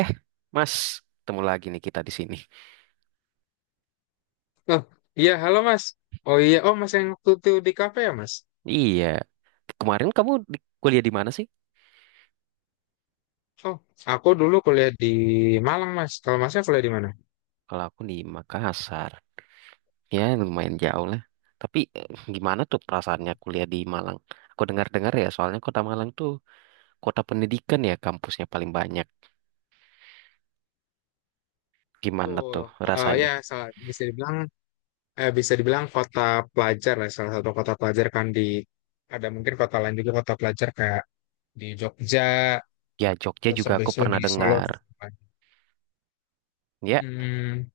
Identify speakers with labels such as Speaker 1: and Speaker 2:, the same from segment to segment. Speaker 1: Eh, Mas, ketemu lagi nih kita di sini.
Speaker 2: Oh, iya, halo Mas. Oh iya, oh Mas yang waktu itu di kafe ya Mas?
Speaker 1: Iya, kemarin kuliah di mana sih?
Speaker 2: Oh, aku dulu kuliah di Malang Mas. Kalau Masnya kuliah di mana?
Speaker 1: Kalau aku di Makassar. Ya, lumayan jauh lah. Tapi gimana tuh perasaannya kuliah di Malang? Aku dengar-dengar ya, soalnya kota Malang tuh kota pendidikan ya, kampusnya paling banyak. Gimana
Speaker 2: Betul.
Speaker 1: tuh
Speaker 2: Eh ya,
Speaker 1: rasanya?
Speaker 2: salah- bisa dibilang eh, bisa dibilang kota pelajar lah, salah satu kota pelajar kan di ada mungkin kota lain juga kota pelajar kayak di Jogja,
Speaker 1: Ya, Jogja
Speaker 2: terus
Speaker 1: juga aku
Speaker 2: habis itu
Speaker 1: pernah
Speaker 2: di Solo
Speaker 1: dengar.
Speaker 2: juga.
Speaker 1: Ya,
Speaker 2: Hmm,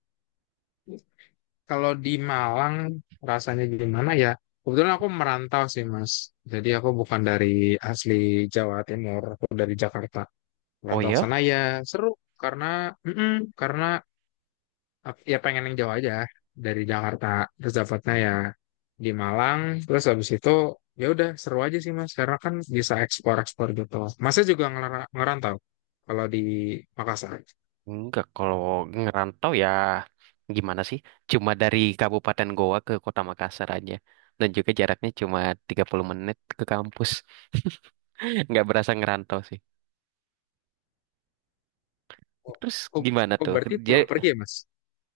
Speaker 2: Kalau di Malang rasanya gimana ya? Kebetulan aku merantau sih Mas. Jadi aku bukan dari asli Jawa Timur, aku dari Jakarta. Kurang
Speaker 1: oh
Speaker 2: sana
Speaker 1: ya?
Speaker 2: ya seru, karena mm-mm, karena ya pengen yang jauh aja dari Jakarta, terus dapatnya ya di Malang. Terus habis itu ya udah seru aja sih mas karena kan bisa ekspor-ekspor gitu. Masnya juga ngerantau kalau di Makassar?
Speaker 1: Enggak, kalau ngerantau ya gimana sih? Cuma dari Kabupaten Goa ke Kota Makassar aja. Dan juga jaraknya cuma 30 menit ke kampus. Nggak berasa ngerantau sih.
Speaker 2: Oh,
Speaker 1: Terus
Speaker 2: oh,
Speaker 1: gimana
Speaker 2: oh,
Speaker 1: tuh?
Speaker 2: berarti
Speaker 1: Dia
Speaker 2: pulang pergi ya mas.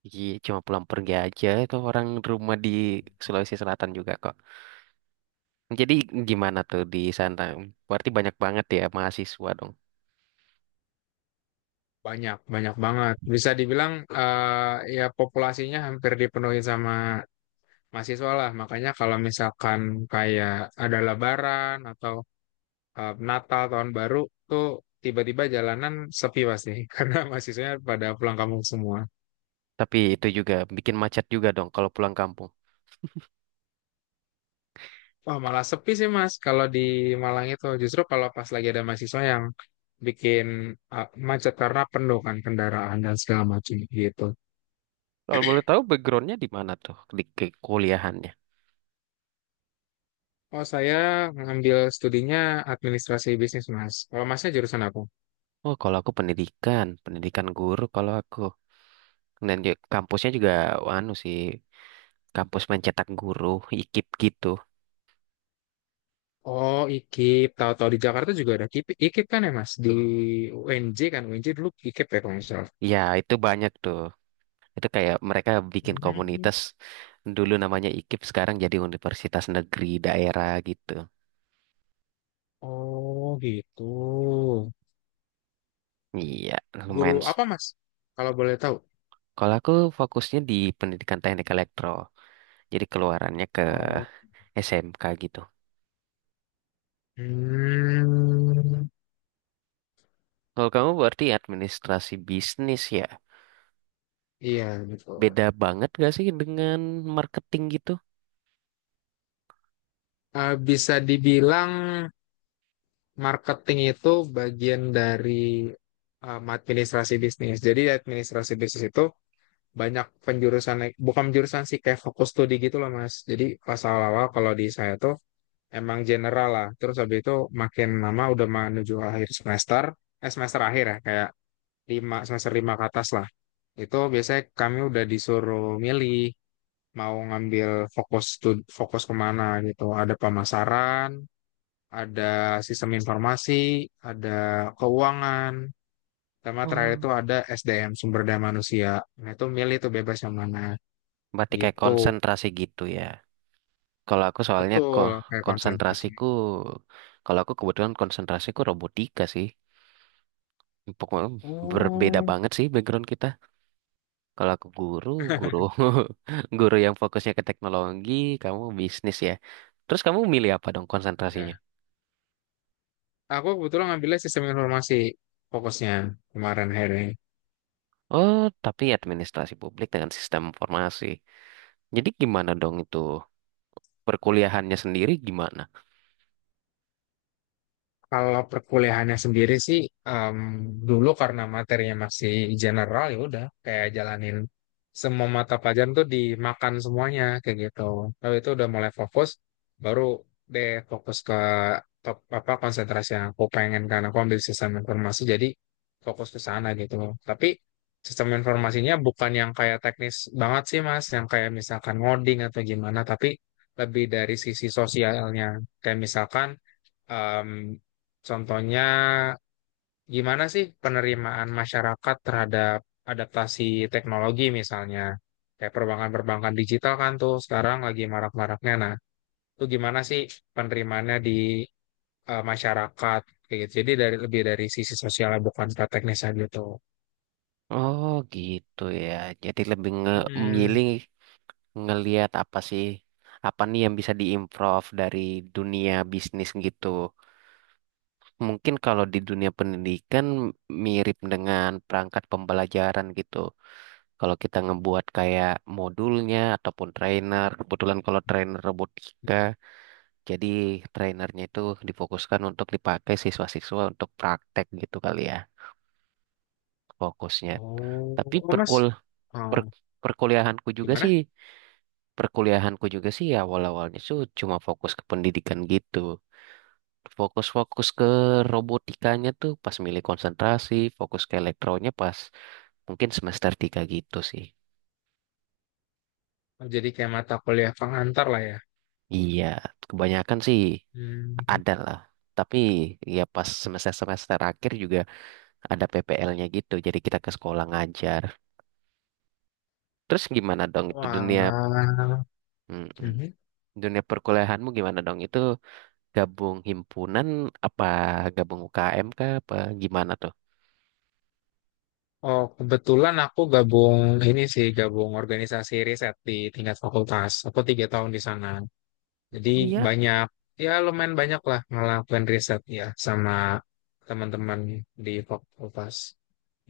Speaker 1: Iya, cuma pulang pergi aja itu orang rumah di Sulawesi Selatan juga kok. Jadi gimana tuh di sana? Berarti banyak banget ya mahasiswa dong.
Speaker 2: Banyak banyak banget bisa dibilang, ya populasinya hampir dipenuhi sama mahasiswa lah, makanya kalau misalkan kayak ada lebaran atau Natal tahun baru tuh tiba-tiba jalanan sepi pasti karena mahasiswanya pada pulang kampung semua.
Speaker 1: Tapi itu juga bikin macet juga dong kalau pulang kampung.
Speaker 2: Wah malah sepi sih Mas kalau di Malang itu, justru kalau pas lagi ada mahasiswa yang bikin macet karena penuh kan kendaraan dan segala macam gitu.
Speaker 1: Kalau boleh tahu backgroundnya di mana tuh di kuliahannya?
Speaker 2: Oh saya ngambil studinya administrasi bisnis Mas. Kalau Masnya jurusan apa?
Speaker 1: Oh, kalau aku pendidikan guru kalau aku. Dan di kampusnya juga anu sih, kampus mencetak guru, IKIP gitu.
Speaker 2: Oh IKIP, tahu-tahu di Jakarta juga ada IKIP, kan ya Mas, di UNJ kan, UNJ dulu IKIP ya kalau nggak salah.
Speaker 1: Ya, itu banyak tuh. Itu kayak mereka bikin
Speaker 2: Hmm.
Speaker 1: komunitas dulu namanya IKIP, sekarang jadi universitas negeri daerah gitu.
Speaker 2: Oh gitu.
Speaker 1: Iya,
Speaker 2: Guru
Speaker 1: lumayan.
Speaker 2: apa Mas? Kalau boleh tahu.
Speaker 1: Kalau aku fokusnya di pendidikan teknik elektro, jadi keluarannya ke
Speaker 2: Oh.
Speaker 1: SMK gitu.
Speaker 2: Hmm,
Speaker 1: Kalau kamu berarti administrasi bisnis ya,
Speaker 2: iya betul.
Speaker 1: beda banget gak sih dengan marketing gitu?
Speaker 2: Bisa dibilang marketing itu bagian dari administrasi bisnis. Jadi administrasi bisnis itu banyak penjurusan, bukan penjurusan sih, kayak fokus studi gitu loh Mas. Jadi pas awal-awal kalau di saya tuh emang general lah. Terus habis itu makin lama udah menuju akhir semester, eh semester akhir ya, kayak lima semester lima ke atas lah. Itu biasanya kami udah disuruh milih mau ngambil fokus kemana gitu. Ada pemasaran, ada sistem informasi, ada keuangan, sama terakhir itu ada SDM, sumber daya manusia. Nah itu milih tuh bebas yang mana
Speaker 1: Berarti kayak
Speaker 2: gitu.
Speaker 1: konsentrasi gitu ya. Kalau aku soalnya kok
Speaker 2: Betul, kayak konsentrasi.
Speaker 1: konsentrasiku, kalau aku kebetulan konsentrasiku robotika sih. Pokoknya berbeda
Speaker 2: Oh.
Speaker 1: banget sih background kita. Kalau aku guru, guru, guru yang fokusnya ke teknologi, kamu bisnis ya. Terus kamu milih apa dong konsentrasinya?
Speaker 2: Iya. Aku kebetulan ngambilnya sistem informasi fokusnya kemarin akhirnya.
Speaker 1: Oh, tapi administrasi publik dengan sistem informasi. Jadi gimana dong itu? Perkuliahannya sendiri gimana?
Speaker 2: Kalau perkuliahannya sendiri sih, em, dulu karena materinya masih general, ya udah kayak jalanin semua mata pelajaran tuh, dimakan semuanya kayak gitu. Lalu itu udah mulai fokus, baru deh fokus ke top apa konsentrasi yang aku pengen. Karena aku ambil sistem informasi jadi fokus ke sana gitu. Tapi sistem informasinya bukan yang kayak teknis banget sih Mas, yang kayak misalkan ngoding atau gimana, tapi lebih dari sisi sosialnya. Kayak misalkan, Em, contohnya, gimana sih penerimaan masyarakat terhadap adaptasi teknologi misalnya? Kayak perbankan-perbankan digital kan tuh sekarang lagi marak-maraknya. Nah, itu gimana sih penerimaannya di masyarakat? Kayak gitu. Jadi dari lebih dari sisi sosialnya, bukan ke teknisnya gitu.
Speaker 1: Oh gitu ya. Jadi lebih
Speaker 2: Mm-mm.
Speaker 1: memilih ngelihat apa sih apa nih yang bisa diimprove dari dunia bisnis gitu. Mungkin kalau di dunia pendidikan mirip dengan perangkat pembelajaran gitu. Kalau kita ngebuat kayak modulnya ataupun trainer, kebetulan kalau trainer robotika, jadi trainernya itu difokuskan untuk dipakai siswa-siswa untuk praktek gitu kali ya fokusnya.
Speaker 2: Oh,
Speaker 1: Tapi
Speaker 2: oh, mas, oh,
Speaker 1: perkuliahanku juga sih
Speaker 2: gimana?
Speaker 1: ya awal-awalnya tuh cuma fokus ke pendidikan gitu. Fokus-fokus ke robotikanya tuh pas milih konsentrasi, fokus ke elektronya pas mungkin semester 3 gitu sih.
Speaker 2: Oh, jadi kayak mata kuliah pengantar lah ya.
Speaker 1: Iya, kebanyakan sih
Speaker 2: Hmm.
Speaker 1: ada lah. Tapi ya pas semester-semester akhir juga ada PPL-nya gitu, jadi kita ke sekolah ngajar. Terus gimana dong itu
Speaker 2: Wah.
Speaker 1: Mm-mm.
Speaker 2: Mhm.
Speaker 1: Dunia perkuliahanmu gimana dong? Itu gabung himpunan apa gabung UKM kah apa gimana tuh?
Speaker 2: Oh, kebetulan aku gabung organisasi riset di tingkat fakultas. Aku 3 tahun di sana. Jadi
Speaker 1: Oh iya.
Speaker 2: banyak, ya lumayan banyak lah ngelakuin riset ya sama teman-teman di fakultas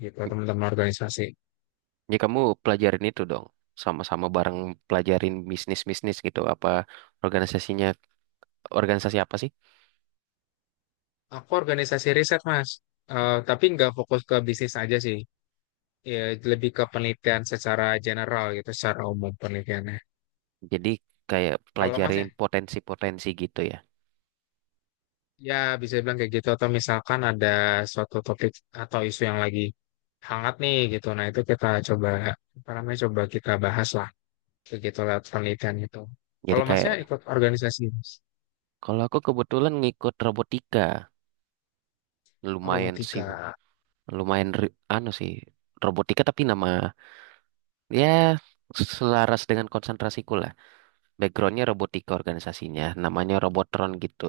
Speaker 2: gitu, teman-teman organisasi.
Speaker 1: Ya kamu pelajarin itu dong. Sama-sama bareng pelajarin bisnis-bisnis gitu. Apa organisasinya, organisasi apa sih?
Speaker 2: Aku organisasi riset, Mas. Tapi nggak fokus ke bisnis aja sih. Ya, lebih ke penelitian secara general gitu, secara umum penelitiannya.
Speaker 1: Jadi kayak
Speaker 2: Kalau
Speaker 1: pelajarin
Speaker 2: Masnya?
Speaker 1: potensi-potensi gitu ya.
Speaker 2: Ya, bisa bilang kayak gitu. Atau misalkan ada suatu topik atau isu yang lagi hangat nih gitu. Nah, itu kita coba, apa namanya, coba kita bahas lah. Kayak gitu lewat penelitian itu.
Speaker 1: Jadi
Speaker 2: Kalau masnya
Speaker 1: kayak,
Speaker 2: ikut organisasi, Mas?
Speaker 1: Kalau aku kebetulan ngikut robotika. Lumayan sih,
Speaker 2: Robotika.
Speaker 1: anu sih. Robotika ya selaras dengan konsentrasiku lah. Backgroundnya robotika organisasinya. Namanya Robotron gitu.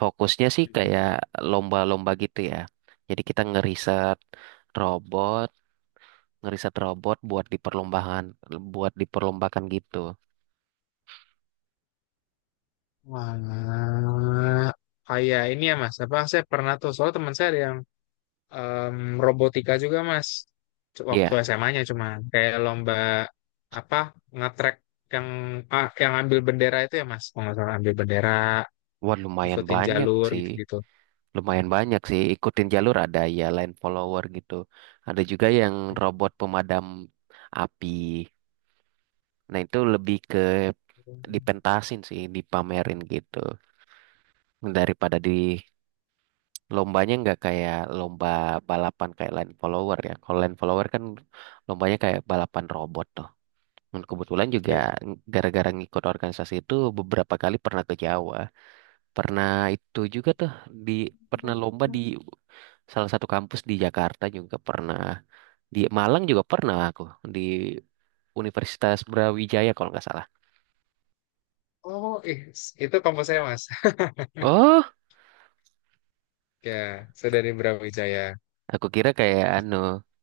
Speaker 1: Fokusnya sih
Speaker 2: Mhm.
Speaker 1: kayak lomba-lomba gitu ya. Jadi kita robot, ngeriset robot buat buat diperlombakan gitu.
Speaker 2: Wah, kayak ini ya, Mas. Apa, saya pernah tuh, soal teman saya ada yang em, robotika juga, Mas. Waktu
Speaker 1: Iya,
Speaker 2: SMA-nya cuma kayak lomba apa, ngetrek yang yang ambil bendera itu ya, Mas. Kalau nggak salah ambil bendera,
Speaker 1: wah lumayan
Speaker 2: ikutin
Speaker 1: banyak
Speaker 2: jalur
Speaker 1: sih.
Speaker 2: gitu-gitu.
Speaker 1: Lumayan banyak sih. Ikutin jalur ada ya line follower gitu. Ada juga yang
Speaker 2: Hmm.
Speaker 1: robot pemadam api. Nah itu lebih ke dipentasin sih, dipamerin gitu. Daripada di Lombanya nggak kayak lomba balapan kayak line follower ya. Kalau line follower kan lombanya kayak balapan robot tuh. Dan kebetulan juga
Speaker 2: Iya.
Speaker 1: gara-gara ngikut organisasi itu beberapa kali pernah ke Jawa. Pernah itu juga tuh di pernah lomba di salah satu kampus di Jakarta juga pernah. Di Malang juga pernah aku di Universitas Brawijaya kalau nggak salah.
Speaker 2: Oh, itu kampus saya mas.
Speaker 1: Oh,
Speaker 2: Ya, saya dari Brawijaya.
Speaker 1: aku kira kayak anu,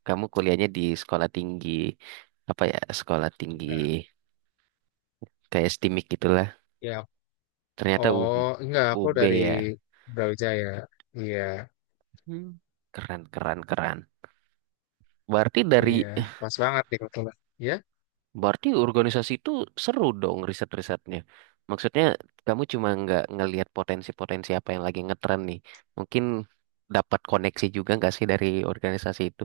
Speaker 1: kamu kuliahnya di sekolah tinggi
Speaker 2: Nah,
Speaker 1: kayak STIMIK gitu.
Speaker 2: ya.
Speaker 1: Ternyata
Speaker 2: Oh, enggak, aku
Speaker 1: UB
Speaker 2: dari
Speaker 1: ya.
Speaker 2: Brawijaya. Iya,
Speaker 1: Hmm, keren, keren, keren. Berarti dari,
Speaker 2: iya, pas banget nih kebetulan. Ya,
Speaker 1: Berarti organisasi itu seru dong riset-risetnya. Maksudnya kamu cuma nggak ngelihat potensi-potensi apa yang lagi ngetren nih. Mungkin dapat koneksi juga nggak sih dari organisasi itu?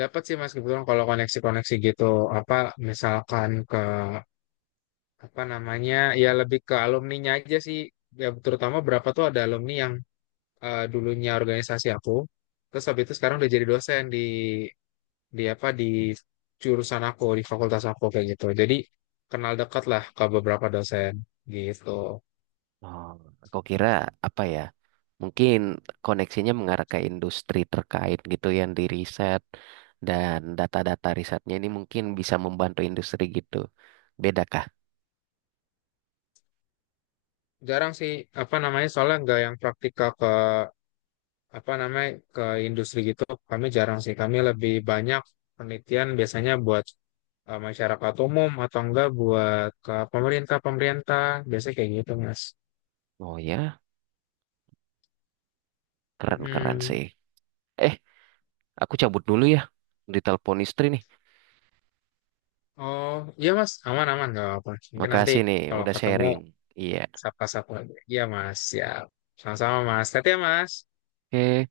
Speaker 2: dapat sih mas kebetulan kalau koneksi-koneksi gitu. Apa misalkan ke apa namanya? Ya lebih ke alumninya aja sih. Ya, terutama berapa tuh, ada alumni yang dulunya organisasi aku. Terus habis itu sekarang udah jadi dosen di apa di jurusan aku, di fakultas aku kayak gitu, jadi kenal dekat lah ke beberapa dosen gitu.
Speaker 1: Oh, kau kira apa ya? Mungkin koneksinya mengarah ke industri terkait gitu ya, yang di riset dan data-data risetnya ini mungkin bisa membantu industri gitu. Bedakah?
Speaker 2: Jarang sih, apa namanya, soalnya nggak yang praktikal ke apa namanya, ke industri gitu. Kami jarang sih, kami lebih banyak penelitian biasanya buat masyarakat umum atau enggak buat ke pemerintah, pemerintah biasanya kayak gitu mas.
Speaker 1: Oh ya, keren-keren
Speaker 2: Mm.
Speaker 1: sih. Eh, aku cabut dulu ya. Ditelepon istri nih.
Speaker 2: Oh, iya Mas, aman-aman nggak apa-apa. Mungkin nanti
Speaker 1: Makasih nih,
Speaker 2: kalau
Speaker 1: udah
Speaker 2: ketemu,
Speaker 1: sharing. Iya.
Speaker 2: sapa-sapa lagi. Iya Mas, ya. Sama-sama Mas. Tati ya Mas.
Speaker 1: Oke.